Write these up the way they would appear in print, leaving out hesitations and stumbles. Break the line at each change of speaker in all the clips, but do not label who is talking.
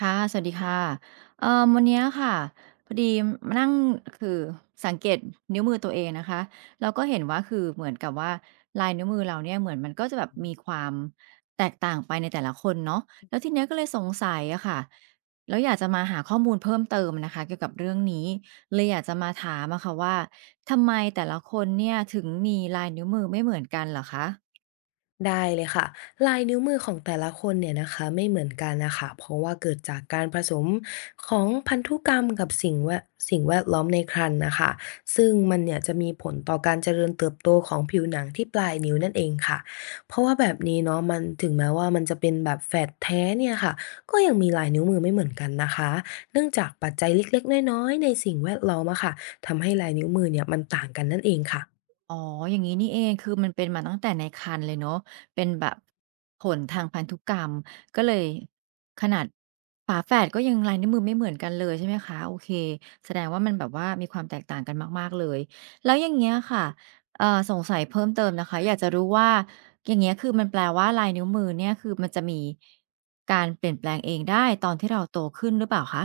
ค่ะสวัสดีค่ะวันเนี้ยค่ะพอดีมานั่งคือสังเกตนิ้วมือตัวเองนะคะเราก็เห็นว่าคือเหมือนกับว่าลายนิ้วมือเราเนี่ยเหมือนมันก็จะแบบมีความแตกต่างไปในแต่ละคนเนาะแล้วทีเนี้ยก็เลยสงสัยอะค่ะแล้วอยากจะมาหาข้อมูลเพิ่มเติมนะคะเกี่ยวกับเรื่องนี้เลยอยากจะมาถามอะค่ะว่าทำไมแต่ละคนเนี่ยถึงมีลายนิ้วมือไม่เหมือนกันเหรอคะ
ได้เลยค่ะลายนิ้วมือของแต่ละคนเนี่ยนะคะไม่เหมือนกันนะคะเพราะว่าเกิดจากการผสมของพันธุกรรมกับสิ่งแวดล้อมในครรภ์นะคะซึ่งมันเนี่ยจะมีผลต่อการเจริญเติบโตของผิวหนังที่ปลายนิ้วนั่นเองค่ะเพราะว่าแบบนี้เนาะมันถึงแม้ว่ามันจะเป็นแบบแฝดแท้เนี่ยค่ะก็ยังมีลายนิ้วมือไม่เหมือนกันนะคะเนื่องจากปัจจัยเล็กๆน้อยๆในสิ่งแวดล้อมอะค่ะทำให้ลายนิ้วมือเนี่ยมันต่างกันนั่นเองค่ะ
อ๋ออย่างนี้นี่เอง คือมันเป็นมาตั้งแต่ในครรภ์เลยเนาะเป็นแบบผลทางพันธุกรรมก็เลยขนาดฝาแฝดก็ยังลายนิ้วมือไม่เหมือนกันเลยใช่ไหมคะโอเคแสดงว่ามันแบบว่ามีความแตกต่างกันมากๆเลย แล้วอย่างเงี้ยค่ะสงสัยเพิ่มเติมนะคะอยากจะรู้ว่าอย่างเงี้ยคือมันแปลว่าลายนิ้วมือเนี่ยคือมันจะมีการเปลี่ยนแปลงเองได้ตอนที่เราโตขึ้นหรือเปล่าคะ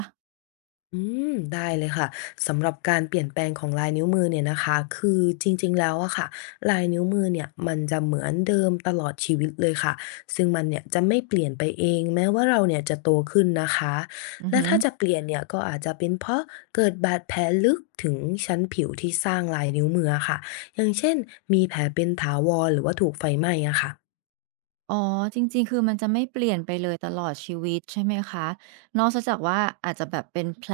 อืมได้เลยค่ะสำหรับการเปลี่ยนแปลงของลายนิ้วมือเนี่ยนะคะคือจริงๆแล้วอะค่ะลายนิ้วมือเนี่ยมันจะเหมือนเดิมตลอดชีวิตเลยค่ะซึ่งมันเนี่ยจะไม่เปลี่ยนไปเองแม้ว่าเราเนี่ยจะโตขึ้นนะคะ
อือ
และ
ฮึ
ถ้าจะเปลี่ยนเนี่ยก็อาจจะเป็นเพราะเกิดบาดแผลลึกถึงชั้นผิวที่สร้างลายนิ้วมืออะค่ะอย่างเช่นมีแผลเป็นถาวรหรือว่าถูกไฟไหม้อะค่ะ
อ๋อจริงๆคือมันจะไม่เปลี่ยนไปเลยตลอดชีวิตใช่ไหมคะนอกซะจากว่าอาจจะแบบเป็นแผล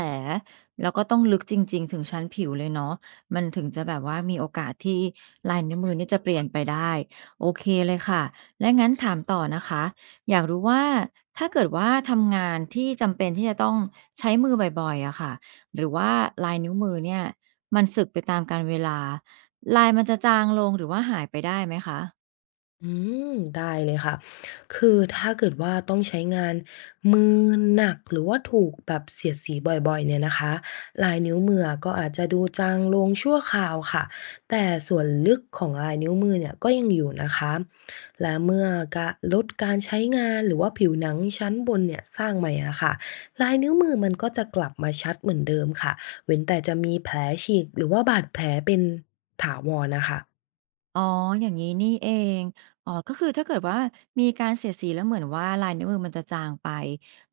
แล้วก็ต้องลึกจริงๆถึงชั้นผิวเลยเนาะมันถึงจะแบบว่ามีโอกาสที่ลายนิ้วมือเนี่ยจะเปลี่ยนไปได้โอเคเลยค่ะและงั้นถามต่อนะคะอยากรู้ว่าถ้าเกิดว่าทำงานที่จำเป็นที่จะต้องใช้มือบ่อยๆอะค่ะหรือว่าลายนิ้วมือเนี่ยมันสึกไปตามกาลเวลาลายมันจะจางลงหรือว่าหายไปได้ไหมคะ
อืมได้เลยค่ะคือถ้าเกิดว่าต้องใช้งานมือหนักหรือว่าถูกแบบเสียดสีบ่อยๆเนี่ยนะคะลายนิ้วมือะก็อาจจะดูจางลงชั่วคราวค่ะแต่ส่วนลึกของลายนิ้วมือเนี่ยก็ยังอยู่นะคะและเมื่อกะลดการใช้งานหรือว่าผิวหนังชั้นบนเนี่ยสร้างใหม่อะค่ะลายนิ้วมือมันก็จะกลับมาชัดเหมือนเดิมค่ะเว้นแต่จะมีแผลฉีกหรือว่าบาดแผลเป็นถาวรนะคะ
อ๋ออย่างนี้นี่เองอ๋อก็คือถ้าเกิดว่ามีการเสียดสีแล้วเหมือนว่าลายนิ้วมือมันจะจางไป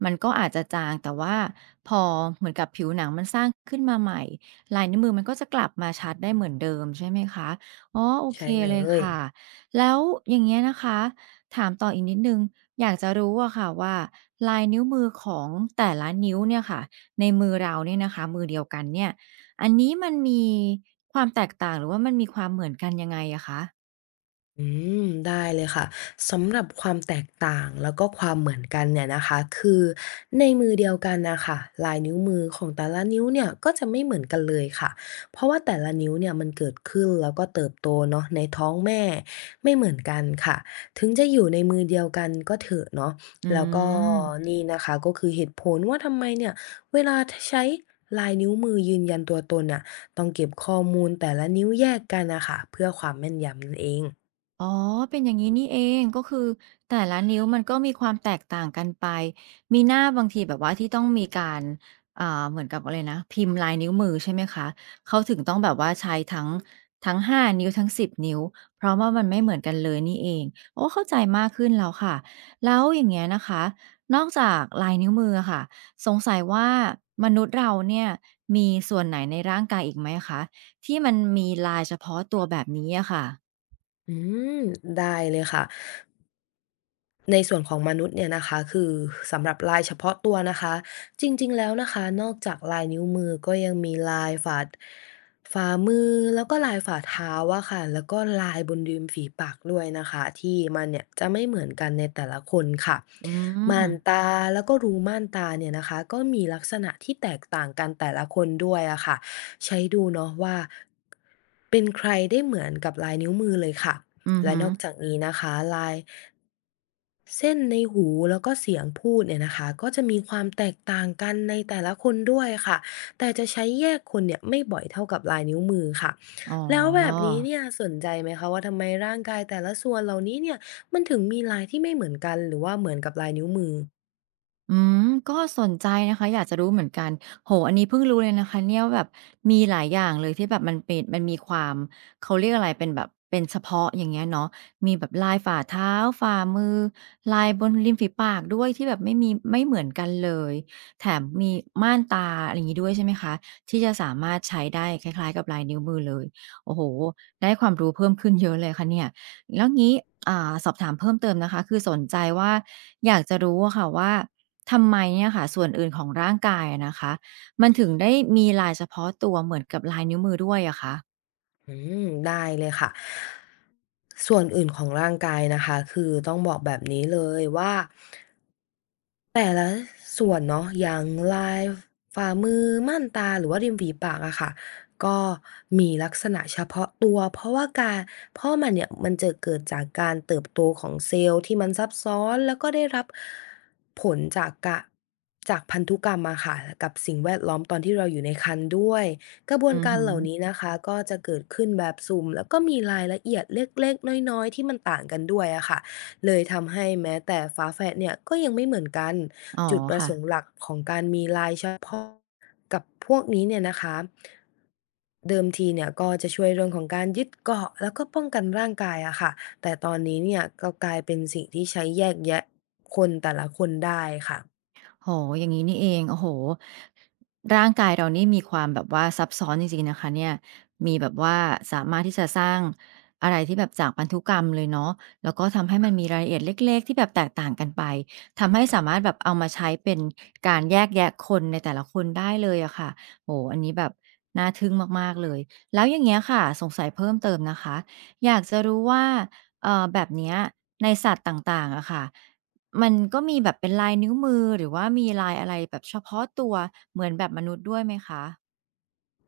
มันก็อาจจะจางแต่ว่าพอเหมือนกับผิวหนังมันสร้างขึ้นมาใหม่ ลายนิ้วมือมันก็จะกลับมาชัดได้เหมือนเดิมใช่ไหมคะอ๋อโอเค
ใช่เล
เลย
ย
ค่ะ แล้วอย่างเงี้ยนะคะ ถามต่ออีกนิดหนึ่งอยากจะรู้อะค่ะว่าลายนิ้วมือของแต่ละนิ้วเนี่ยค่ะในมือเราเนี่ยนะคะมือเดียวกันเนี่ย อันนี้มันมีความแตกต่างหรือว่ามันมีความเหมือนกันยังไงอะคะ
อืมได้เลยค่ะสำหรับความแตกต่างแล้วก็ความเหมือนกันเนี่ยนะคะคือในมือเดียวกันนะคะลายนิ้วมือของแต่ละนิ้วเนี่ยก็จะไม่เหมือนกันเลยค่ะเพราะว่าแต่ละนิ้วเนี่ยมันเกิดขึ้นแล้วก็เติบโตเนาะในท้องแม่ไม่เหมือนกันค่ะถึงจะอยู่ในมือเดียวกันก็เถอะเนาะ
อื
แล้วก็
ม
นี่นะคะก็คือเหตุผลว่าทำไมเนี่ยเวลาใช้ลายนิ้วมือยืนยันตัวตนน่ะต้องเก็บข้อมูลแต่ละนิ้วแยกกันนะคะเพื่อความแม่นยำนั่นเอง
อ๋อ เป็นอย่างงี้นี่เองก็คือแต่ละนิ้วมันก็มีความแตกต่างกันไปมีหน้าบางทีแบบว่าที่ต้องมีการอ่าเหมือนกับอะไรนะ พิมพ์ลายนิ้วมือใช่ไหมคะเขาถึงต้องแบบว่าใช้ทั้ง5 นิ้วทั้ง10 นิ้วเพราะว่ามันไม่เหมือนกันเลยนี่เองโอ้เข้าใจมากขึ้นแล้วค่ะแล้วอย่างเงี้ยนะคะนอกจากลายนิ้วมืออะค่ะสงสัยว่ามนุษย์เราเนี่ยมีส่วนไหนในร่างกายอีกไหมคะที่มันมีลายเฉพาะตัวแบบนี้อะค่ะ
อืมได้เลยค่ะ ในส่วนของมนุษย์เนี่ยนะคะคือสำหรับลายเฉพาะตัวนะคะจริงๆแล้วนะคะนอกจากลายนิ้วมือก็ยังมีลายฝ่าฝ่ามือแล้วก็ลายฝ่าเท้าอะค่ะแล้วก็ลายบนริมฝีปากด้วยนะคะที่มันเนี่ยจะไม่เหมือนกันในแต่ละคนค่ะ
อื
ม่าน
ม
ตาแล้วก็รูม่านตาเนี่ยนะคะก็มีลักษณะที่แตกต่างกันแต่ละคนด้วยอะค่ะใช้ดูเนาะว่าเป็นใครได้เหมือนกับลายนิ้วมือเลยค่ะ
อือ
และ
ฮึ
นอกจากนี้นะคะลาย เส้นในหูแล้วก็เสียงพูดเนี่ยนะคะก็จะมีความแตกต่างกันในแต่ละคนด้วยค่ะแต่จะใช้แยกคนเนี่ยไม่บ่อยเท่ากับลายนิ้วมือค่ะ
อ๋อ
แล้วแบบนี้เนี่ย
อ
สนใจไหมคะว่าทำไมร่างกายแต่ละส่วนเหล่านี้เนี่ยมันถึงมีลายที่ไม่เหมือนกันหรือว่าเหมือนกับลายนิ้วมือ
อืมก็สนใจนะคะอยากจะรู้เหมือนกันโอ้โฮอันนี้เพิ่งรู้เลยนะคะเนี่ยว่าแบบมีหลายอย่างเลยที่แบบมันเป็นมันมีความเขาเรียกอะไรเป็นแบบเป็นเฉพาะอย่างเงี้ยเนาะมีแบบลายฝ่าเท้าฝ่ามือลายบนริมฝีปากด้วยที่แบบไม่มีไม่เหมือนกันเลยแถมมีม่านตาอะไรอย่างงี้ด้วยใช่ไหมคะที่จะสามารถใช้ได้คล้ายๆกับลายนิ้วมือเลยโอ้โฮได้ความรู้เพิ่มขึ้นเยอะเลยค่ะเนี่ยแล้วงี้อ่าสอบถามเพิ่มเติมนะคะคือสนใจว่าอยากจะรู้อะค่ะว่า ทำไมเนี่ยค่ะส่วนอื่นของร่างกายอะนะคะมันถึงได้มีลายเฉพาะตัวเหมือนกับลายนิ้วมือด้วยอะคะ
อืมได้เลยค่ะส่วนอื่นของร่างกายนะคะคือต้องบอกแบบนี้เลยว่า แต่ละส่วนเนาะอย่างลายฝ่ามือม่านตาหรือว่าริมฝีปากอะค่ะก็มีลักษณะเฉพาะตัวเพราะว่าการเพราะมันเนี่ยมันจะเกิดจากการเติบโตของเซลล์ที่มันซับซ้อนแล้วก็ได้รับผลจากจากพันธุกรรมอะค่ะกับสิ่งแวดล้อมตอนที่เราอยู่ในครรภ์ด้วยกระบว
อื
น
อ
การ
ฮึ
เหล่านี้นะคะก็จะเกิดขึ้นแบบสุ่มแล้วก็มีรายละเอียดเล็กๆน้อยๆที่มันต่างกันด้วยอะค่ะ เลยทำให้แม้แต่ฝาแฝดเนี่ยก็ยังไม่เหมือนกัน
อ๋อ
จุด
ค่ะ
กับพวกนี้เนี่ยนะคะเดิมทีเนี่ยก็จะช่วยเรื่องของการยึดเกาะแล้วก็ป้องกันร่างกายอะค่ะแต่ตอนนี้เนี่ยก็กลายเป็นสิ่งที่ใช้แยกแยะคนแต่ละคนได้ค่ะ
โอ้โฮอย่างงี้นี่เอง โอ้โฮร่างกายเรานี่มีความแบบว่าซับซ้อนจริงๆนะคะเนี่ยมีแบบว่าสามารถที่จะสร้างอะไรที่แบบจากพันธุกรรมเลยเนาะแล้วก็ทำให้มันมีรายละเอียดเล็กๆที่แบบแตกต่างกันไป ทำให้สามารถแบบเอามาใช้เป็นการแยกแยะคนในแต่ละคนได้เลยอะค่ะโอ้โฮอันนี้แบบน่าทึ่งมากๆเลย แล้วอย่างเงี้ยค่ะ สงสัยเพิ่มเติมนะคะ อยากจะรู้ว่าแบบเนี้ยในสัตว์ต่างๆอะค่ะ มันก็มีแบบเป็นลายนิ้วมือหรือว่ามีลายอะไรแบบเฉพาะตัวเหมือนแบบมนุษย์ด้วยไหมคะ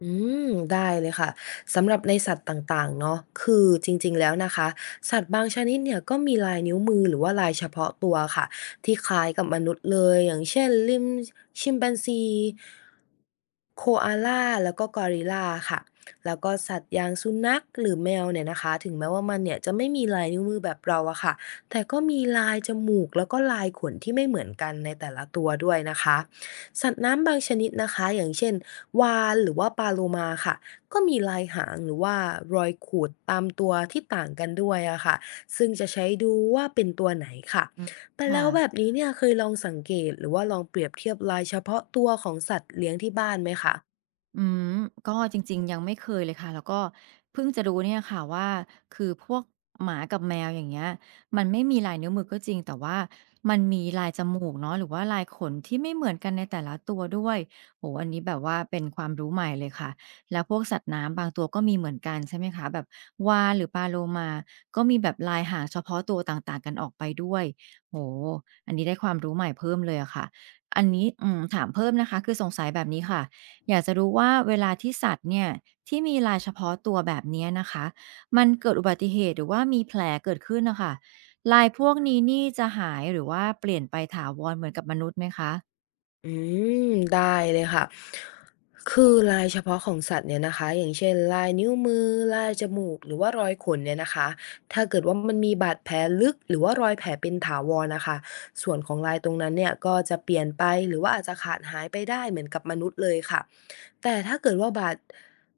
อืมได้เลยค่ะสำหรับในสัตว์ต่างๆเนาะคือจริงๆแล้วนะคะสัตว์บางชนิดเนี่ยก็มีลายนิ้วมือหรือว่าลายเฉพาะตัวค่ะที่คล้ายกับมนุษย์เลยอย่างเช่นชิมแปนซีโคอาลาแล้วก็กอริลลาค่ะแล้วก็สัตว์อย่างสุนัขหรือแมวเนี่ยนะคะถึงแม้ว่ามันเนี่ยจะไม่มีลายนิ้วมือแบบเราอะค่ะแต่ก็มีลายจมูกแล้วก็ลายขนที่ไม่เหมือนกันในแต่ละตัวด้วยนะคะ สัตว์น้ำบางชนิดนะคะอย่างเช่นวาฬหรือว่าปลาโลมาค่ะก็มีลายหางหรือว่ารอยขูดตามตัวที่ต่างกันด้วยอะค่ะซึ่งจะใช้ดูว่าเป็นตัวไหนค่ะ
อืม
แต่
ค่ะ
แล้วแบบนี้เนี่ยเคยลองสังเกตหรือว่าลองเปรียบเทียบลายเฉพาะตัวของสัตว์เลี้ยงที่บ้านไหมคะ
อืมก็จริงๆยังไม่เคยเลยค่ะแล้วก็เพิ่งจะรู้เนี่ยค่ะว่าคือพวกหมากับแมวอย่างเงี้ยมันไม่มีลายนิ้วมือก็จริงแต่ว่ามันมีลายจมูกเนาะหรือว่าลายขนที่ไม่เหมือนกันในแต่ละตัวด้วยโอ้โฮอันนี้แบบว่าเป็นความรู้ใหม่เลยค่ะแล้วพวกสัตว์น้ำบางตัวก็มีเหมือนกันใช่ไหมคะแบบวาฬหรือปลาโลมาก็มีแบบลายหางเฉพาะตัวต่างๆกันออกไปด้วยโอ้โฮอันนี้ได้ความรู้ใหม่เพิ่มเลยอะค่ะอันนี้อืมถามเพิ่มนะคะคือสงสัยแบบนี้ค่ะ อยากจะรู้ว่าเวลาที่สัตว์เนี่ยที่มีลายเฉพาะตัวแบบเนี้ยนะคะมันเกิดอุบัติเหตุหรือว่ามีแผลเกิดขึ้นนะคะลายพวกนี้นี่จะหายหรือว่าเปลี่ยนไปถาวรเหมือนกับมนุษย์ไหมคะ
อืมได้เลยค่ะคือลายเฉพาะของสัตว์เนี่ยนะคะอย่างเช่นลายนิ้วมือลายจมูกหรือว่ารอยขนเนี่ยนะคะถ้าเกิดว่ามันมีบาดแผลลึกหรือว่ารอยแผลเป็นถาวรนะคะส่วนของลายตรงนั้นเนี่ยก็จะเปลี่ยนไปหรือว่าอาจจะขาดหายไปได้เหมือนกับมนุษย์เลยค่ะ แต่ถ้าเกิดว่าบาด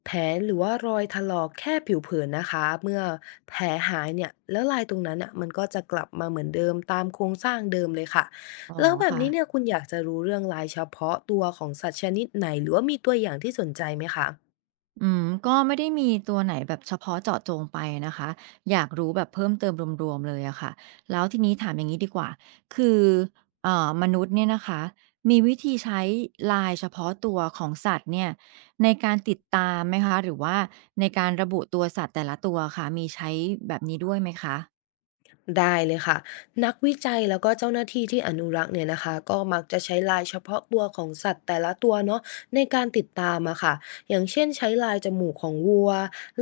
แผลหรือว่ารอยถลอกแค่ผิวเผินนะคะเมื่อแผลหายเนี่ยแล้วลายตรงนั้นน่ะมันก็จะกลับมาเหมือนเดิมตามโครงสร้างเดิมเลยค่ะ
อ๋อ
แล้วแบบนี้เนี่ย
ค่ะ
คุณอยากจะรู้เรื่องลายเฉพาะตัวของสัตว์ชนิดไหนหรือว่ามีตัวอย่างที่สนใจไหมคะ
อืมก็ไม่ได้มีตัวไหนแบบเฉพาะเจาะจงไปนะคะ อยากรู้แบบเพิ่มเติมรวมๆเลยอะค่ะ แล้วทีนี้ถามอย่างงี้ดีกว่า คือมนุษย์เนี่ยนะคะมีวิธีใช้ลายเฉพาะตัวของสัตว์เนี่ยในการติดตามไหมคะ หรือว่าในการระบุตัวสัตว์แต่ละตัวอะค่ะมีใช้แบบนี้ด้วยไหมคะ
ได้เลยค่ะนักวิจัยแล้วก็เจ้าหน้าที่ที่อนุรักษ์เนี่ยนะคะก็มักจะใช้ลายเฉพาะตัวของสัตว์แต่ละตัวเนาะในการติดตามอะค่ะอย่างเช่นใช้ลายจมูกของวัว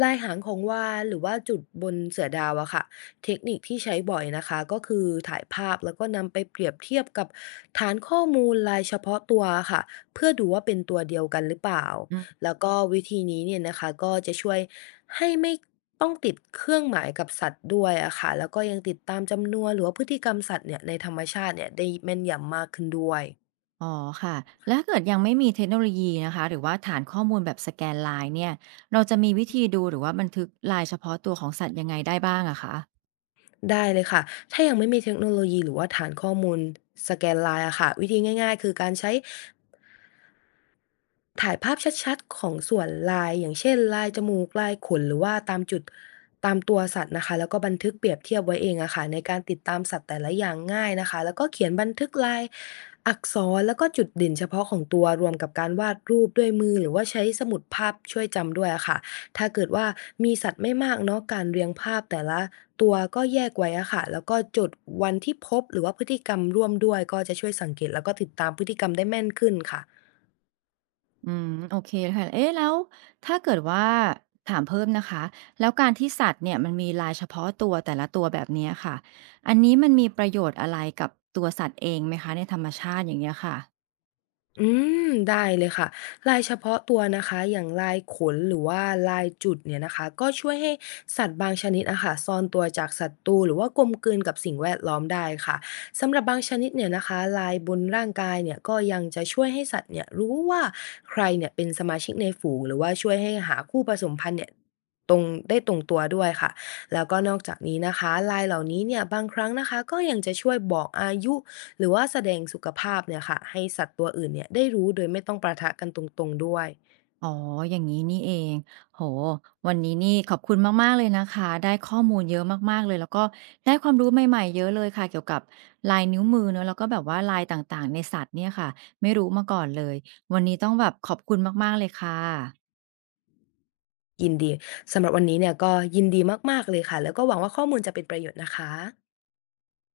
ลายหางของวาฬหรือว่าจุดบนเสือดาวอะค่ะเทคนิคที่ใช้บ่อยนะคะก็คือถ่ายภาพแล้วก็นำไปเปรียบเทียบกับฐานข้อมูลลายเฉพาะตัวค่ะเพื่อดูว่าเป็นตัวเดียวกันหรือเปล่า
อืม
แล้วก็วิธีนี้เนี่ยนะคะก็จะช่วย ให้ไม่ต้องติดเครื่องหมายกับสัตว์ด้วยอะค่ะแล้วก็ยังติดตามจำนวนหรือว่าพฤติกรรมสัตว์เนี่ยในธรรมชาติเนี่ยได้แม่นยำมากขึ้นด้วย
อ๋อค่ะแล้วถ้าเกิดยังไม่มีเทคโนโลยีนะคะ หรือว่าฐานข้อมูลแบบสแกนลายเนี่ยเราจะมีวิธีดูหรือว่าบันทึกลายเฉพาะตัวของสัตว์ยังไงได้บ้างอะคะ
ได้เลยค่ะ ถ้ายังไม่มีเทคโนโลยีหรือว่าฐานข้อมูลสแกนลายอะค่ะวิธีง่ายๆคือการใช้ ถ่ายภาพชัดๆของส่วนลายอย่างเช่นลายจมูกลายขนหรือว่าตามจุดตามตัวสัตว์นะคะแล้วก็บันทึกเปรียบเทียบไว้เองอะค่ะในการติดตามสัตว์แต่ละอย่างง่ายนะคะแล้วก็เขียนบันทึกลายอักษรแล้วก็จุดเด่นเฉพาะของตัวรวมกับการวาดรูปด้วยมือหรือว่าใช้สมุดภาพช่วยจำด้วยอะค่ะถ้าเกิดว่ามีสัตว์ไม่มากเนาะการเรียงภาพแต่ละตัวก็แยกไว้อะค่ะแล้วก็จดวันที่พบหรือว่าพฤติกรรมร่วมด้วยก็จะช่วยสังเกตแล้วก็ติดตามพฤติกรรมได้แม่นขึ้นค่ะ
อืมโอเคค่ะเอ๊ะแล้วถ้าเกิดว่าถามเพิ่มนะคะแล้วการที่สัตว์เนี่ยมันมีลายเฉพาะตัวแต่ละตัวแบบเนี้ยค่ะอันนี้มันมีประโยชน์อะไรกับตัวสัตว์เองไหมคะในธรรมชาติอย่างเงี้ยค่ะ
อืมได้เลยค่ะลายเฉพาะตัวนะคะอย่างลายขนหรือว่าลายจุดเนี่ยนะคะก็ช่วยให้สัตว์บางชนิดอะค่ะซ่อนตัวจากศัตรูหรือว่ากลมกลืนกับสิ่งแวดล้อมได้ค่ะสำหรับบางชนิดเนี่ยนะคะลายบนร่างกายเนี่ยก็ยังจะช่วยให้สัตว์เนี่ยรู้ว่าใครเนี่ยเป็นสมาชิกในฝูงหรือว่าช่วยให้หาคู่ผสมพันธุ์เนี่ยตรงได้ตรงตัวด้วยค่ะ แล้วก็นอกจากนี้นะคะลายเหล่านี้เนี่ยบางครั้งนะคะก็ยังจะช่วยบอกอายุหรือว่าแสดงสุขภาพเนี่ยค่ะให้สัตว์ตัวอื่นเนี่ยได้รู้โดยไม่ต้องประทะกันตรงๆด้วย
อ๋ออย่างนี้นี่เองโหวันนี้นี่ขอบคุณมากๆเลยนะคะได้ข้อมูลเยอะมากๆเลยแล้วก็ได้ความรู้ใหม่ๆเยอะเลยค่ะเกี่ยวกับลายนิ้วมือเนอะแล้วก็แบบว่าลายต่างๆในสัตว์เนี่ยค่ะไม่รู้มาก่อนเลยวันนี้ต้องแบบขอบคุณมากๆเลยค่ะ
ยินดีสำหรับวันนี้เนี่ยก็ยินดีมากๆเลยค่ะแล้วก็หวังว่าข้อมูลจะเป็นประโยชน์นะคะ